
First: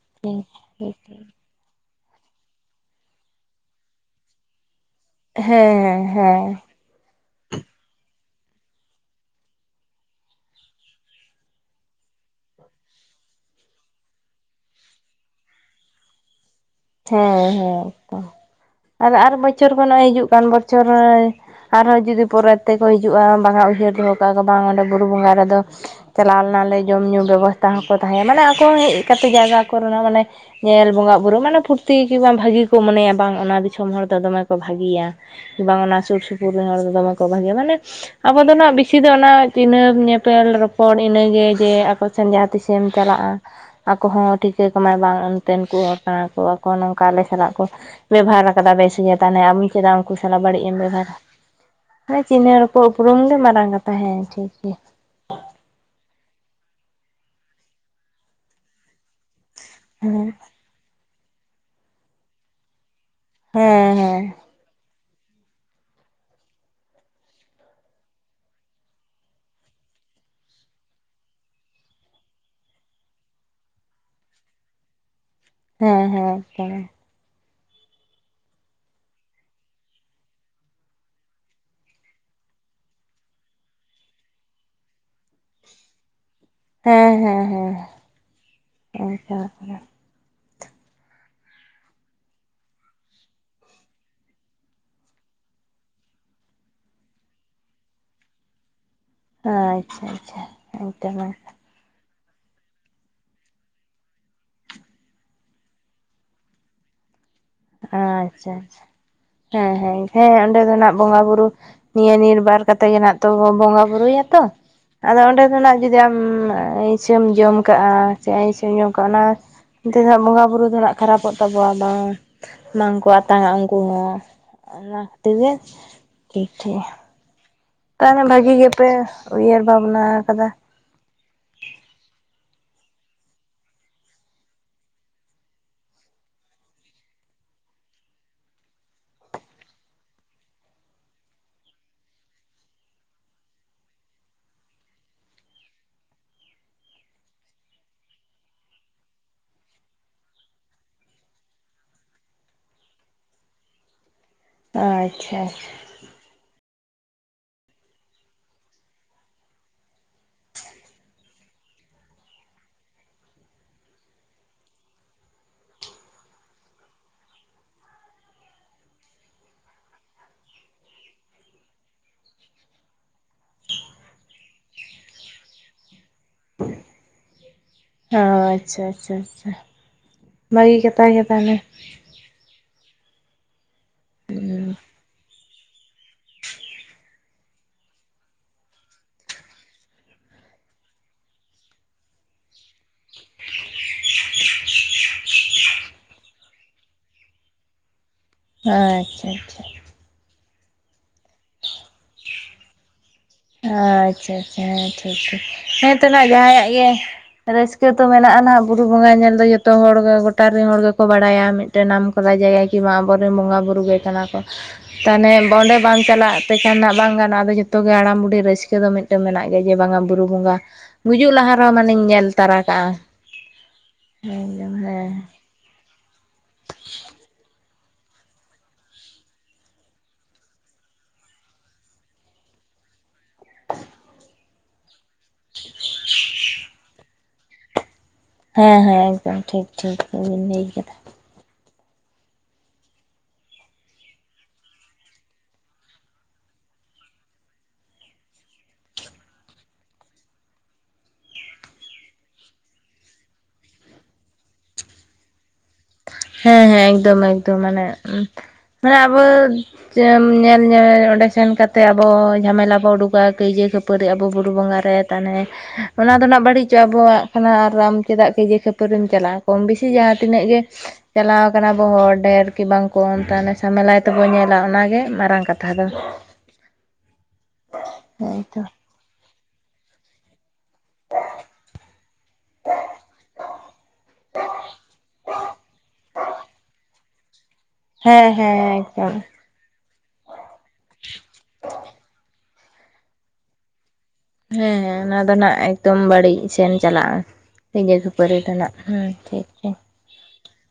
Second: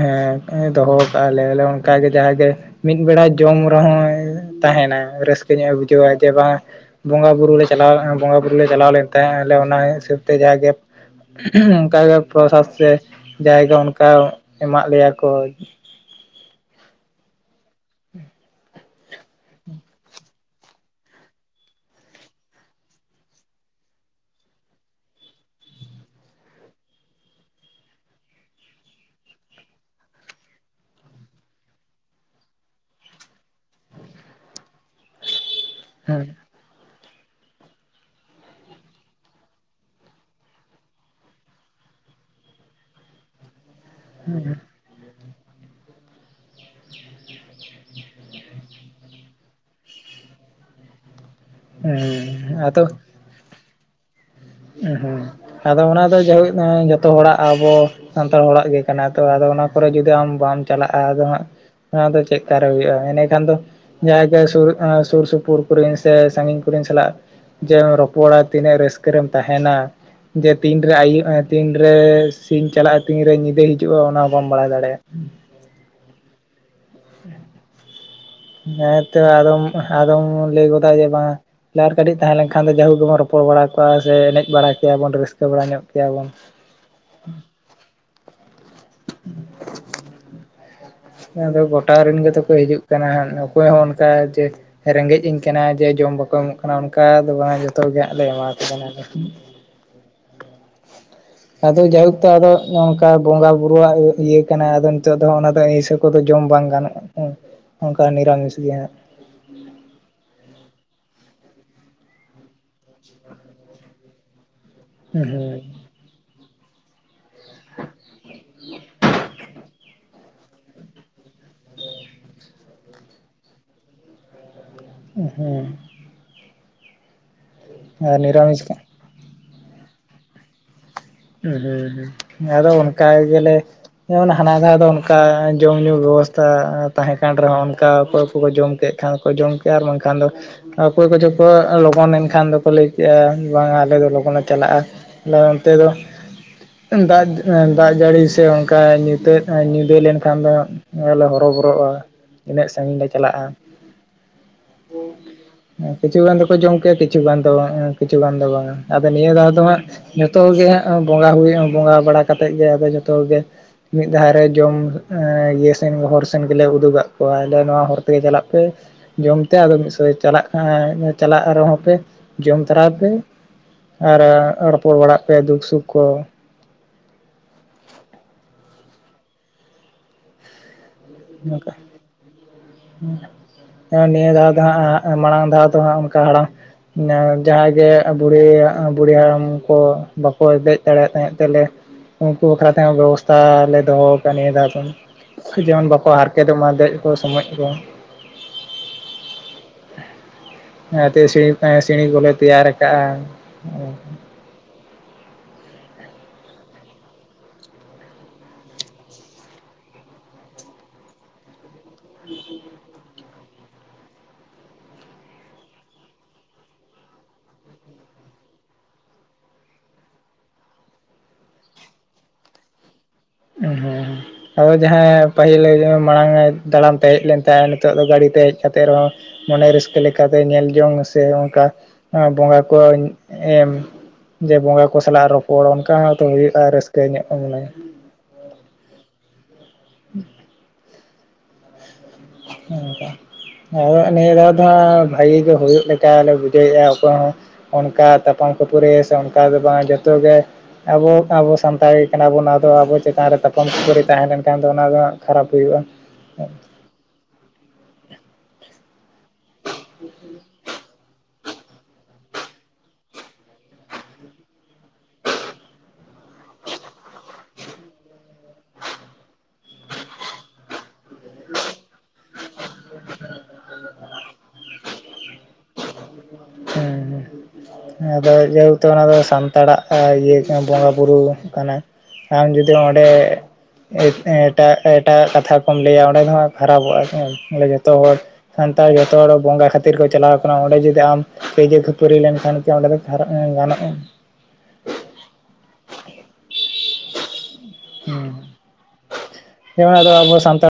ᱦᱮᱸ ᱮ ᱦᱮᱸ ᱫᱚᱦᱚ ᱠᱟᱜᱼᱟᱞᱮ ᱟᱞᱮ ᱦᱚᱸ ᱚᱱᱠᱟᱜᱮ ᱡᱟᱦᱟᱸᱜᱮ ᱢᱤᱫ ᱵᱮᱲᱟᱭ ᱡᱚᱢ ᱨᱮᱦᱚᱸ ᱛᱟᱦᱮᱱᱟ ᱨᱟᱹᱥᱠᱟᱹ ᱧᱚᱜ ᱮ ᱦᱮᱸ ᱵᱩᱡᱷᱟᱹᱣᱟ ᱡᱮ ᱦᱮᱸ ᱵᱟᱝ ᱵᱚᱸᱜᱟ ᱵᱩᱨᱩ ᱞᱮ ᱪᱟᱞᱟᱣ ᱵᱚᱸᱜᱟ ᱵᱩᱨᱩ ᱞᱮ ᱪᱟᱞᱟᱣ ᱞᱮᱱ ᱛᱟᱦᱮᱸ ᱟᱞᱮ ᱚᱱᱟ ᱦᱤᱥᱟᱹᱵ ᱛᱮ ᱡᱟᱜᱮ ᱚᱱᱠᱟᱜᱮ ᱯᱨᱚᱥᱟᱫ ᱥᱮ ᱡᱟᱭᱜᱮ ᱚᱱᱠᱟ ᱮᱢᱟᱜ ᱞᱮᱭᱟ ᱠᱚ ᱦᱮᱸ ᱦᱮᱸ ᱛᱚ ᱟᱨ ᱟᱨ ᱵᱚᱪᱷᱚᱨ ᱠᱷᱚᱱᱟᱜ ᱦᱤᱡᱩᱜ ᱠᱟᱱ ᱵᱚᱪᱷᱚᱨ ᱦᱚᱭ ᱟᱨᱦᱚᱸ ᱡᱩᱫᱤ ᱯᱚᱨᱮ ᱛᱮᱠᱚ ᱦᱤᱡᱩᱜᱼᱟ ᱵᱟᱝᱟ ᱩᱭᱦᱟᱹᱨ ᱫᱚᱦᱚ ᱠᱟᱜᱼᱟ ᱠᱚ ᱵᱟᱝ ᱚᱸᱰᱮ ᱵᱩᱨᱩ ᱵᱚᱸᱜᱟ ᱨᱮᱫᱚ ᱪᱟᱞᱟᱣ ᱞᱮᱱᱟᱞᱮ ᱡᱚᱢᱼ ᱧᱩ ᱵᱮᱵᱚᱥᱛᱷᱟ ᱦᱚᱸᱠᱚ ᱛᱟᱦᱮ ᱢᱟᱱᱮ ᱟᱠᱚ ᱦᱮᱡ ᱠᱟᱛᱮᱫ ᱡᱟᱭᱜᱮ ᱟᱠᱚᱨᱮᱱᱟᱜ ᱢᱟᱱᱮ ᱧᱮᱞ ᱵᱚᱸᱜᱟ ᱵᱩᱨᱩ ᱢᱟᱱᱮ ᱯᱷᱩᱨᱛᱤ ᱠᱤ ᱵᱟᱝ ᱵᱷᱟᱜᱤ ᱠᱚ ᱢᱚᱱᱮᱭᱟ ᱵᱟᱝ ᱚᱱᱟ ᱫᱤᱥᱚᱢ ᱦᱚᱲ ᱫᱚ ᱫᱚᱢᱮ ᱠᱚ ᱵᱷᱟᱜᱮᱭᱟ ᱵᱟᱝ ᱚᱱᱟ ᱥᱩᱨ ᱦᱮᱸ ᱥᱩᱯᱩᱨ [inaudible] ᱫᱚᱢᱮ ᱠᱚ ᱵᱷᱟᱜᱤᱭᱟ ᱢᱟᱱᱮ ᱟᱵᱚ ᱫᱚ ᱱᱟᱜ ᱵᱮᱥᱤ ᱫᱚ ᱚᱱᱟ ᱪᱤᱱᱦᱟᱹᱯ ᱧᱮᱯᱮᱞ ᱨᱚᱯᱚᱲ ᱤᱱᱟᱹᱜᱮ ᱡᱮ ᱟᱠᱚ ᱥᱮ ᱡᱟᱦᱟᱸ ᱛᱤᱥᱮᱢ ᱪᱟᱞᱟᱜᱼᱟ ᱟᱠᱚ ᱦᱚᱸ ᱴᱷᱤᱠᱟᱹ ᱠᱚᱟᱢᱟᱭ ᱵᱟᱝ ᱚᱱᱛᱮᱱ ᱠᱚ ᱦᱚᱲ ᱠᱟᱱᱟ ᱠᱚ ᱠᱚ ᱱᱚᱝᱠᱟ ᱟᱞᱮ ᱥᱟᱞᱟᱜ ᱠᱚ ᱵᱮᱵᱟᱨ ᱟᱠᱟᱫᱟ ᱵᱮᱥ ᱜᱮ ᱛᱟᱦᱚᱞᱮ ᱟᱢ ᱪᱮᱫᱟᱜ ᱩᱱᱠᱩ ᱥᱟᱞᱟᱜ ᱵᱟᱹᱲᱤᱡ ᱮᱢ ᱵᱮᱵᱦᱟᱨᱟ ᱾ ᱦᱮ ᱦᱮᱸ ᱪᱤᱱᱦᱟᱹᱣ ᱟᱫᱚ ᱨᱚᱯᱚᱲ ᱩᱯᱨᱩᱢ ᱜᱮ ᱢᱟᱨᱟᱝ ᱠᱟᱛᱷᱟ ᱦᱮᱸ ᱴᱷᱤᱠ ᱜᱮᱭᱟ ᱾ ᱦᱩᱸ ᱟᱫᱚ ᱚᱱᱟ ᱫᱚ ᱡᱟᱭᱦᱳᱠ ᱡᱚᱛᱚ ᱦᱚᱲᱟᱜ ᱟᱵᱚ ᱥᱟᱱᱛᱟᱲ ᱦᱚᱲᱟᱜ ᱜᱮ ᱠᱟᱱᱟ ᱛᱚ ᱟᱫᱚ ᱚᱱᱟ ᱯᱚᱨᱮ ᱡᱩᱫᱤ ᱦᱮᱸ ᱟᱢ ᱵᱟᱢ ᱪᱟᱞᱟᱜᱼᱟ ᱟᱫᱚ ᱦᱟᱸᱜ ᱚᱱᱟ ᱫᱚ ᱪᱮᱫᱠᱟᱨᱮ ᱦᱩᱭᱩᱜᱼᱟ ᱮᱸᱰᱮᱠᱷᱟᱱ ᱫᱚ ᱡᱟᱭᱜᱟ ᱥᱩᱨ ᱥᱩᱨ ᱥᱩᱯᱩᱨ ᱠᱚᱨᱮᱱ ᱥᱮ ᱥᱟᱺᱜᱤᱧ ᱠᱚᱨᱮᱱ ᱥᱟᱞᱟᱜ ᱡᱮᱢ ᱨᱚᱯᱚᱲᱟ ᱛᱤᱱᱟᱹᱜ ᱨᱟᱹᱥᱠᱟᱹ ᱨᱮᱢ ᱛᱟᱦᱮᱱᱟ ᱡᱮ ᱛᱤᱱᱨᱮ ᱟᱭᱭᱩᱵ ᱛᱤᱱᱨᱮ ᱥᱤᱧ ᱪᱟᱞᱟᱜᱼᱟ ᱛᱤᱱᱨᱮ ᱧᱤᱫᱟᱹ ᱦᱤᱡᱩᱜᱼᱟ ᱚᱱᱟ ᱦᱚᱸ ᱵᱟᱢ ᱵᱟᱲᱟᱭ ᱫᱟᱲᱮᱭᱟᱜᱼᱟ ᱾ ᱦᱮᱸ ᱦᱮᱸ [unintelligible] ᱾ [unintelligible] ᱦᱮᱸ ᱛᱚ ᱟᱫᱚᱢ ᱟᱫᱚᱢ ᱞᱟᱹᱭ ᱜᱚᱫ ᱡᱮ ᱵᱟᱝᱟ ᱞᱟᱹᱭᱟ ᱟᱨ ᱠᱟᱹᱴᱤᱡ ᱛᱟᱦᱮᱸ ᱞᱮᱱᱠᱷᱟᱱ ᱫᱚ ᱡᱟᱹᱦᱩ ᱜᱮᱵᱚᱱ ᱨᱚᱯᱚᱲ ᱵᱟᱲᱟ ᱠᱚᱜ-ᱟ ᱥᱮ ᱮᱱᱮᱡ ᱵᱟᱲᱟ ᱠᱮᱭᱟ ᱵᱚᱱ ᱨᱟᱹᱥᱠᱟᱹ ᱵᱟᱲᱟ ᱧᱚᱜ ᱠᱮᱭᱟᱵᱚᱱ ᱾ ᱦᱮᱸ ᱦᱮᱸ ᱦᱮᱸ ᱟᱪᱷᱟ [unintelligible] ᱾ ᱟᱫᱚ ᱜᱚᱴᱟ ᱨᱮᱱ ᱜᱮᱛᱚ ᱠᱚ ᱦᱤᱡᱩᱜ ᱠᱟᱱᱟ ᱦᱟᱸᱜ ᱚᱠᱚᱭ ᱦᱚᱸ ᱚᱱᱠᱟ ᱡᱮ ᱨᱮᱸᱜᱮᱡ ᱩᱹᱧ ᱠᱟᱱᱟ ᱡᱮ ᱡᱚᱢ ᱵᱟᱠᱚ ᱮᱢᱚᱜ ᱠᱟᱱᱟ ᱚᱱᱠᱟ ᱫᱚ ᱵᱟᱝ ᱡᱚᱛᱚ ᱜᱮ ᱦᱟᱸᱜ ᱞᱮ ᱮᱢᱟ ᱠᱚ ᱠᱟᱱᱟ ᱞᱮ ᱾ ᱟᱪᱪᱷᱟ ᱟᱪᱪᱷᱟ ᱮᱠᱫᱚᱢᱮ ᱟᱫᱚ ᱡᱟᱭᱦᱳᱠ ᱛᱚ ᱟᱫᱚ ᱚᱝᱠᱟ ᱵᱚᱸᱜᱟ ᱵᱩᱨᱩᱣᱟᱜ ᱤᱭᱟᱹ ᱠᱟᱱᱟ ᱟᱫᱚ ᱱᱤᱛᱚᱜ ᱫᱚ ᱚᱱᱟ ᱫᱚ ᱟᱹᱭᱤᱥᱟᱹ ᱠᱚᱫᱚ ᱡᱚᱢ ᱵᱟᱝ ᱜᱟᱱᱚᱜᱼᱟ ᱾ ᱦᱮᱸ ᱾ ᱟᱪᱪᱷᱟ ᱟᱪᱪᱷᱟ ᱦᱮᱸ ᱦᱮᱸ ᱦᱮᱸ ᱚᱸᱰᱮ ᱫᱚ ᱱᱟᱜ ᱵᱚᱸᱜᱟ ᱵᱩᱨᱩ ᱱᱤᱭᱟᱹ ᱱᱤᱨᱵᱟᱨ ᱠᱟᱛᱮ ᱜᱮ ᱱᱟᱜ ᱛᱚ ᱵᱚᱸᱜᱟ ᱵᱩᱨᱩᱭᱟᱛᱚ ᱟᱫᱚ ᱚᱸᱰᱮ ᱫᱚ ᱱᱟᱜ ᱦᱩᱸ ᱡᱩᱫᱤ ᱟᱢ ᱟᱹᱭᱥᱟᱹᱢ ᱡᱚᱢ ᱠᱟᱜᱼᱟ ᱥᱮ ᱟᱹᱭᱥᱟᱹᱢ ᱡᱚᱢ ᱠᱟᱜᱼᱟ ᱚᱱᱟ ᱚᱱᱛᱮ ᱫᱚ ᱦᱟᱜ ᱵᱚᱸᱜᱟ ᱵᱩᱨᱩ ᱫᱚ ᱦᱟᱜ ᱠᱷᱟᱨᱟᱯᱚᱜ ᱛᱟᱵᱚᱣᱟ ᱵᱟᱝᱟ ᱾ ᱵᱟᱝᱠᱚ ᱟᱛᱟᱝᱟ ᱩᱱᱠᱩ ᱦᱚᱸ ᱚᱱᱟ ᱠᱷᱟᱹᱛᱤᱨ ᱜᱮ ᱦᱩᱸ ᱴᱷᱤᱠ [unintelligible] ᱾ ᱟᱨ ᱛᱟᱦᱞᱮ ᱵᱷᱟᱜᱤ ᱱᱤᱨᱟᱢᱤᱥ ᱜᱮᱯᱮ ᱩᱭᱦᱟᱹᱨ ᱵᱷᱟᱵᱱᱟ ᱟᱠᱟᱫᱟ ᱾ ᱦᱩᱸ ᱦᱩᱸ ᱟᱫᱚ ᱚᱱᱠᱟ ᱜᱮᱞᱮ ᱡᱮᱢᱚᱱ ᱦᱟᱱᱟ ᱫᱷᱟᱣ ᱫᱚ ᱚᱱᱠᱟ ᱡᱚᱢ ᱧᱩ ᱵᱮᱵᱚᱥᱛᱟ ᱛᱟᱦᱮᱸ ᱠᱟᱱ ᱨᱮᱦᱚᱸ ᱚᱱᱠᱟ ᱚᱠᱚᱭ ᱠᱚ ᱠᱚ ᱡᱚᱢ ᱠᱮᱫ ᱠᱷᱟᱱ ᱠᱚ ᱡᱚᱢ ᱠᱮᱜ-ᱟ ᱟᱨ ᱵᱟᱝᱠᱷᱟᱱ ᱫᱚ ᱚᱠᱚᱭ ᱠᱚᱪᱚ ᱠᱚ ᱞᱚᱜᱚᱱ ᱮᱱᱠᱷᱟᱱ ᱫᱚᱠᱚ ᱞᱟᱹᱭ ᱠᱮᱜᱼᱟ ᱵᱟᱝᱟ ᱟᱞᱮ ᱫᱚ ᱞᱚᱜᱚᱱ ᱞᱮ ᱪᱟᱞᱟᱜᱼᱟ ᱾ ᱚᱱᱛᱮ ᱫᱚ ᱫᱟᱜ ᱫᱟᱜ ᱡᱟᱹᱲᱤ ᱥᱮ ᱚᱱᱠᱟ ᱧᱩᱛᱟᱹ ᱧᱤᱫᱟᱹ ᱞᱮᱱᱠᱷᱟᱱ ᱫᱚ ᱞᱮ ᱦᱚᱨᱚᱵᱚᱨᱚᱜᱼᱟ ᱤᱱᱟᱹᱜ ᱥᱟᱺᱜᱤᱧ ᱞᱮ ᱪᱟᱞᱟᱜᱼᱟ ᱾ ᱟᱪᱪᱷᱟ ᱟᱪᱪᱷᱟ [unintelligible] ᱠᱤᱪᱷᱩ ᱜᱟᱱ ᱫᱚᱠᱚ ᱡᱚᱢ ᱠᱮᱜ-ᱟ ᱠᱤᱪᱷᱩ ᱜᱟᱱ ᱫᱚ ᱵᱟᱝᱟ, ᱟᱫᱚ ᱱᱤᱭᱟᱹ ᱫᱷᱟᱣ ᱫᱚ ᱦᱟᱸᱜ ᱡᱚᱛᱚᱜ ᱜᱮ ᱦᱟᱸᱜ ᱵᱚᱸᱜᱟ ᱦᱩᱭᱩᱜᱼᱟ, ᱵᱚᱸᱜᱟ ᱵᱟᱲᱟ ᱠᱟᱛᱮᱫ ᱜᱮ ᱟᱫᱚ ᱡᱚᱛᱚ ᱜᱮ ᱢᱤᱫ ᱫᱷᱟᱨᱣ ᱨᱮ ᱡᱚᱢ ᱤᱭᱟᱹ ᱥᱮᱱ ᱦᱚᱨ ᱥᱮᱱ ᱜᱮᱞᱮ ᱩᱫᱩᱜᱟᱜ ᱠᱚᱣᱟ ᱞᱮ ᱱᱚᱣᱟ ᱦᱚᱨ ᱛᱮᱜᱮ ᱪᱟᱞᱟᱜ ᱯᱮ ᱾ ᱡᱚᱢ ᱛᱮ ᱟᱫᱚ ᱢᱤᱫ [unintelligible] ᱪᱟᱞᱟᱜ ᱠᱟᱱᱟ ᱪᱟᱞᱟᱜ ᱨᱮᱦᱚᱸ ᱯᱮ ᱡᱚᱢ ᱛᱚᱨᱟᱭ ᱯᱮ ᱾ ᱟᱨ ᱨᱚᱯᱚᱲ ᱵᱟᱲᱟᱜ ᱯᱮ ᱫᱩᱠ ᱥᱩᱠ ᱠᱚ ᱾ ᱚ ᱟᱪᱪᱷᱟ ᱟᱪᱪᱷᱟ ᱟᱪᱪᱷᱟ ᱵᱷᱟᱜᱤ ᱠᱟᱛᱷᱟ ᱜᱮ ᱛᱟᱦᱞᱮ ᱾ ᱮᱸ ᱱᱤᱭᱟᱹ ᱫᱷᱟᱣ ᱫᱚ ᱦᱟᱸᱜ ᱢᱟᱲᱟᱝ ᱫᱷᱟᱣ ᱫᱚ ᱦᱟᱸᱜ ᱚᱱᱠᱟ ᱦᱟᱲᱟᱢ ᱡᱟᱦᱟᱸᱭ ᱜᱮ ᱵᱩᱲᱦᱤ ᱵᱩᱲᱦᱤ ᱦᱟᱲᱟᱢ ᱠᱚ ᱵᱟᱠᱚ ᱫᱮᱡ ᱫᱟᱲᱮᱭᱟᱜ ᱛᱟᱦᱮᱸᱫ ᱛᱮᱞᱮ ᱼᱼ ᱩᱝᱠᱩ ᱵᱟᱠᱷᱨᱟ ᱛᱮᱦᱚᱸ ᱵᱮᱵᱚᱥᱛᱷᱟ ᱞᱮ ᱫᱚᱦᱚ ᱠᱟᱜ-ᱟ ᱱᱤᱭᱟ. ᱫᱷᱟᱣ ᱠᱷᱚᱱ ᱡᱮᱢᱚᱱ ᱵᱟ ᱠᱚ ᱦᱟᱨᱠᱮᱛᱚᱜ ᱢᱟ ᱫᱮᱡ ᱠᱚ ᱥᱚᱢᱚᱡ ᱠᱚ ᱾ ᱟᱪᱪᱷᱟ ᱟᱪᱪᱷᱟ ᱾ ᱚᱱᱟ ᱛᱮ ᱥᱤᱬᱤ ᱮᱸ ᱥᱤᱬᱤ ᱠᱚᱞᱮ ᱛᱮᱭᱟᱨ ᱠᱟᱜᱼᱟ ᱾ ᱟᱪᱪᱷᱟ ᱟᱪᱪᱷᱟ ᱦᱮᱸ ᱴᱷᱤᱠ ᱴᱷᱤᱠ ᱦᱮᱸ ᱛᱟᱦᱞᱮ ᱡᱟᱦᱟᱸᱭᱟᱜ ᱜᱮ ᱾ ᱨᱟᱹᱥᱠᱟᱹ ᱛᱚ ᱢᱮᱱᱟᱜᱼᱟ ᱱᱟᱜ ᱵᱩᱨᱩ ᱵᱚᱸᱜᱟ ᱧᱮᱞ ᱫᱚ ᱡᱚᱛᱚ ᱦᱚᱲ ᱜᱚᱴᱟ ᱨᱤᱱ ᱦᱚᱲ ᱜᱮᱠᱚ ᱵᱟᱲᱟᱭᱟ ᱢᱤᱫᱴᱮᱱ ᱱᱟᱢ ᱼᱼ [unintelligible] ᱟᱵᱚ ᱨᱮᱱ ᱵᱚᱸᱜᱟ ᱵᱩᱨᱩ ᱜᱮ ᱠᱟᱱᱟ ᱠᱚ᱾ ᱛᱟᱦᱮᱸᱱᱮ ᱵᱚᱸᱰᱮ ᱵᱟᱝ ᱪᱟᱞᱟᱜ ᱛᱮᱠᱷᱟᱱ ᱱᱟᱜ ᱵᱟᱝ ᱜᱟᱱᱚᱜᱼᱟ ᱟᱫᱚ ᱡᱷᱚᱛᱚ ᱜᱮ ᱦᱟᱲᱟᱢ ᱵᱩᱰᱦᱤ ᱨᱟᱹᱥᱠᱟᱹ ᱫᱚ ᱢᱤᱫᱴᱟᱹᱱ ᱢᱮᱱᱟᱜ ᱜᱮ ᱡᱮ ᱵᱟᱝ-ᱟ ᱵᱩᱨᱩ ᱵᱚᱸᱜᱟ ᱜᱩᱡᱩᱜ ᱞᱟᱦᱟ ᱨᱮᱦᱚᱸ ᱢᱟᱱᱮᱧ ᱧᱮᱞ ᱛᱟᱨᱟ ᱠᱟᱜᱼᱟ᱾ ᱩᱸ ᱦᱩᱸ ᱦᱮᱸ ᱟᱫᱚ ᱦᱮᱸ ᱡᱟᱦᱟᱸᱭ ᱯᱟᱦᱤᱞ ᱢᱟᱲᱟᱝ ᱛᱟᱲᱟᱢ ᱛᱮ ᱦᱮᱡ ᱞᱮᱱ ᱛᱟᱦᱮᱸᱫ ᱱᱤᱛᱚᱜ ᱫᱚ ᱜᱟᱰᱤ ᱛᱮ ᱦᱮᱡ ᱠᱟᱛᱮ ᱨᱮᱦᱚᱸ ᱢᱚᱱᱮ ᱨᱟᱹᱥᱠᱟᱹ ᱞᱮᱠᱟ ᱛᱮ ᱧᱮᱞ ᱡᱚᱝ ᱥᱮ ᱚᱝᱠᱟ ᱵᱚᱸᱜᱟ ᱠᱚᱼᱼ ᱮᱢ ᱡᱮ ᱵᱚᱸᱜᱟ ᱠᱚ ᱥᱟᱞᱟᱜ ᱨᱚᱯᱚᱲ ᱚᱱᱠᱟ ᱦᱚᱸᱛᱚ ᱦᱩᱭᱩᱜᱼᱟ ᱨᱟᱹᱥᱠᱟᱹ ᱧᱚᱜ ᱢᱟᱱᱮ᱾ ᱦᱮᱸ ᱦᱮᱸ ᱮᱠᱫᱚᱢ ᱴᱷᱤᱠ ᱴᱷᱤᱠᱵᱤᱱ ᱞᱟᱹᱭ ᱠᱮᱫᱟ᱾ [unintelligible] ᱟᱫᱚ ᱱᱤᱭᱟᱹ ᱫᱷᱟᱣ ᱫᱚ ᱦᱟᱸᱜ ᱵᱷᱟᱜᱤ ᱜᱮ ᱦᱩᱭᱩᱜ ᱞᱮᱠᱟ ᱞᱮ ᱵᱩᱡᱷᱟᱹᱣᱮᱫᱼᱟ ᱚᱠᱚᱭ ᱦᱚᱸ ᱚᱱᱠᱟ ᱛᱟᱯᱟᱢ ᱠᱷᱟᱹᱯᱟᱹᱨᱤ ᱥᱮ ᱚᱱᱠᱟ ᱫᱚ ᱵᱟᱝ ᱡᱚᱛᱚᱜ ᱜᱮ ᱟᱵᱚ ᱟᱵᱚ ᱥᱟᱱᱛᱟᱲᱤ ᱠᱟᱱᱟ ᱵᱚᱱ ᱟᱫᱚ ᱟᱵᱚ ᱪᱮᱛᱟᱱ ᱨᱮ ᱛᱟᱯᱟᱢ ᱠᱷᱟᱹᱯᱟᱹᱨᱤ ᱛᱟᱦᱮᱸ ᱞᱮᱱᱠᱷᱟᱱ ᱫᱚ ᱚᱱᱟ ᱫᱚ ᱠᱷᱟᱨᱟᱯ ᱦᱩᱭᱩᱜᱼᱟ ᱾ ᱦᱮᱸ ᱦᱮᱸ ᱮᱠᱫᱚᱢ ᱮᱠᱫᱚᱢ ᱢᱟᱱᱮ ᱢᱟᱱᱮ ᱟᱵᱚ ᱧᱮᱞ ᱧᱮᱞ ᱚᱸᱰᱮ ᱥᱮᱱ ᱠᱟᱛᱮ ᱛᱮ ᱟᱵᱚ ᱡᱷᱟᱢᱮᱞᱟ ᱵᱚ ᱩᱰᱩᱠᱟᱼᱟ ᱠᱟᱹᱭᱡᱟᱹ ᱠᱷᱟᱹᱯᱟᱹᱨᱤ ᱟᱵᱚ ᱵᱩᱨᱩ ᱵᱚᱸᱜᱟ ᱨᱮ ᱛᱟᱦᱟᱞᱮ ᱚᱱᱟ ᱫᱚ ᱟᱸᱱᱟᱜ ᱵᱟᱹᱲᱤᱡᱚᱜᱼᱟ ᱟᱵᱚᱣᱟᱜ ᱠᱷᱱᱟ ᱟᱨ ᱟᱢ ᱪᱮᱫᱟᱜ ᱠᱟᱹᱭᱡᱟᱹ ᱠᱷᱟᱹᱯᱟᱹᱨᱤᱢ ᱪᱟᱞᱟᱜᱼᱟ ᱠᱚᱢ ᱵᱮᱥᱤ ᱡᱟᱦᱟᱸ ᱛᱤᱱᱟᱹᱜ ᱜᱮ ᱪᱟᱞᱟᱣ ᱟᱠᱟᱱᱟ ᱵᱚ ᱦᱚᱲ ᱰᱷᱮᱨ ᱠᱤ ᱵᱟᱝᱠᱚ ᱠᱚ ᱛᱟᱦᱚᱞᱮ ᱥᱟᱢᱮᱞᱟᱭ ᱛᱮᱵᱚ ᱧᱮᱞᱟ ᱚᱱᱟᱜ ᱜᱮ ᱢᱟᱨᱟᱝ ᱠᱟᱛᱷᱟ ᱫᱚ᱾ ᱦᱮᱸ ᱦᱮᱸᱛᱚ ᱟᱫᱚ [unintelligible] ᱛᱚ ᱚᱱᱟ ᱫᱚ ᱥᱟᱱᱛᱟᱲᱟᱜ ᱤᱭᱟᱹ ᱠᱟᱱᱟ ᱵᱚᱸᱜᱟ ᱵᱩᱨᱩ ᱠᱟᱱᱟ ᱟᱢ ᱡᱩᱫᱤ ᱚᱸᱰᱮ ᱮᱴᱟᱜ ᱮᱴᱟᱜ ᱠᱟᱛᱷᱟ ᱠᱚᱢ ᱞᱟᱹᱭᱟ ᱚᱸᱰᱮ ᱫᱚ ᱦᱟᱸᱜ ᱠᱷᱟᱨᱟᱯᱚᱜᱼᱟ ᱥᱮ ᱦᱮᱸ [unintelligible] ᱦᱮᱸ ᱥᱟᱱᱛᱟᱲ ᱮᱠᱫᱚᱢ ᱡᱚᱛᱚ ᱦᱚᱲ ᱵᱚᱸᱜᱟ ᱠᱷᱟᱹᱛᱤᱨ ᱠᱚ ᱪᱟᱞᱟᱣ ᱠᱟᱱᱟ ᱚᱸᱰᱮ ᱡᱩᱫᱤ ᱟᱢ ᱠᱟᱹᱭᱡᱟᱹ ᱠᱷᱟᱹᱯᱟᱹᱨᱤ ᱞᱮᱱᱠᱷᱟᱱ ᱜᱮ ᱚᱸᱰᱮ ᱫᱚ [unintelligible] ᱜᱟᱱᱚᱜᱼᱟ᱾ ᱦᱮᱸ ᱦᱮᱸ ᱚᱱᱟ ᱫᱚ ᱱᱟᱜ ᱮᱠᱫᱚᱢ ᱵᱟᱹᱲᱤᱡ ᱥᱮᱱ ᱪᱟᱞᱟᱜ-ᱟ᱾ ᱠᱟᱹᱭᱡᱟᱹ ᱠᱷᱟᱹᱯᱟᱹᱨᱤ ᱫᱚ ᱱᱟᱜ ᱩᱸ ᱴᱷᱤᱠ ᱴᱷᱤᱠ᱾ ᱡᱮᱢᱚᱱ ᱟᱫᱚ ᱟᱵᱚ ᱥᱟᱱᱛᱟᱲ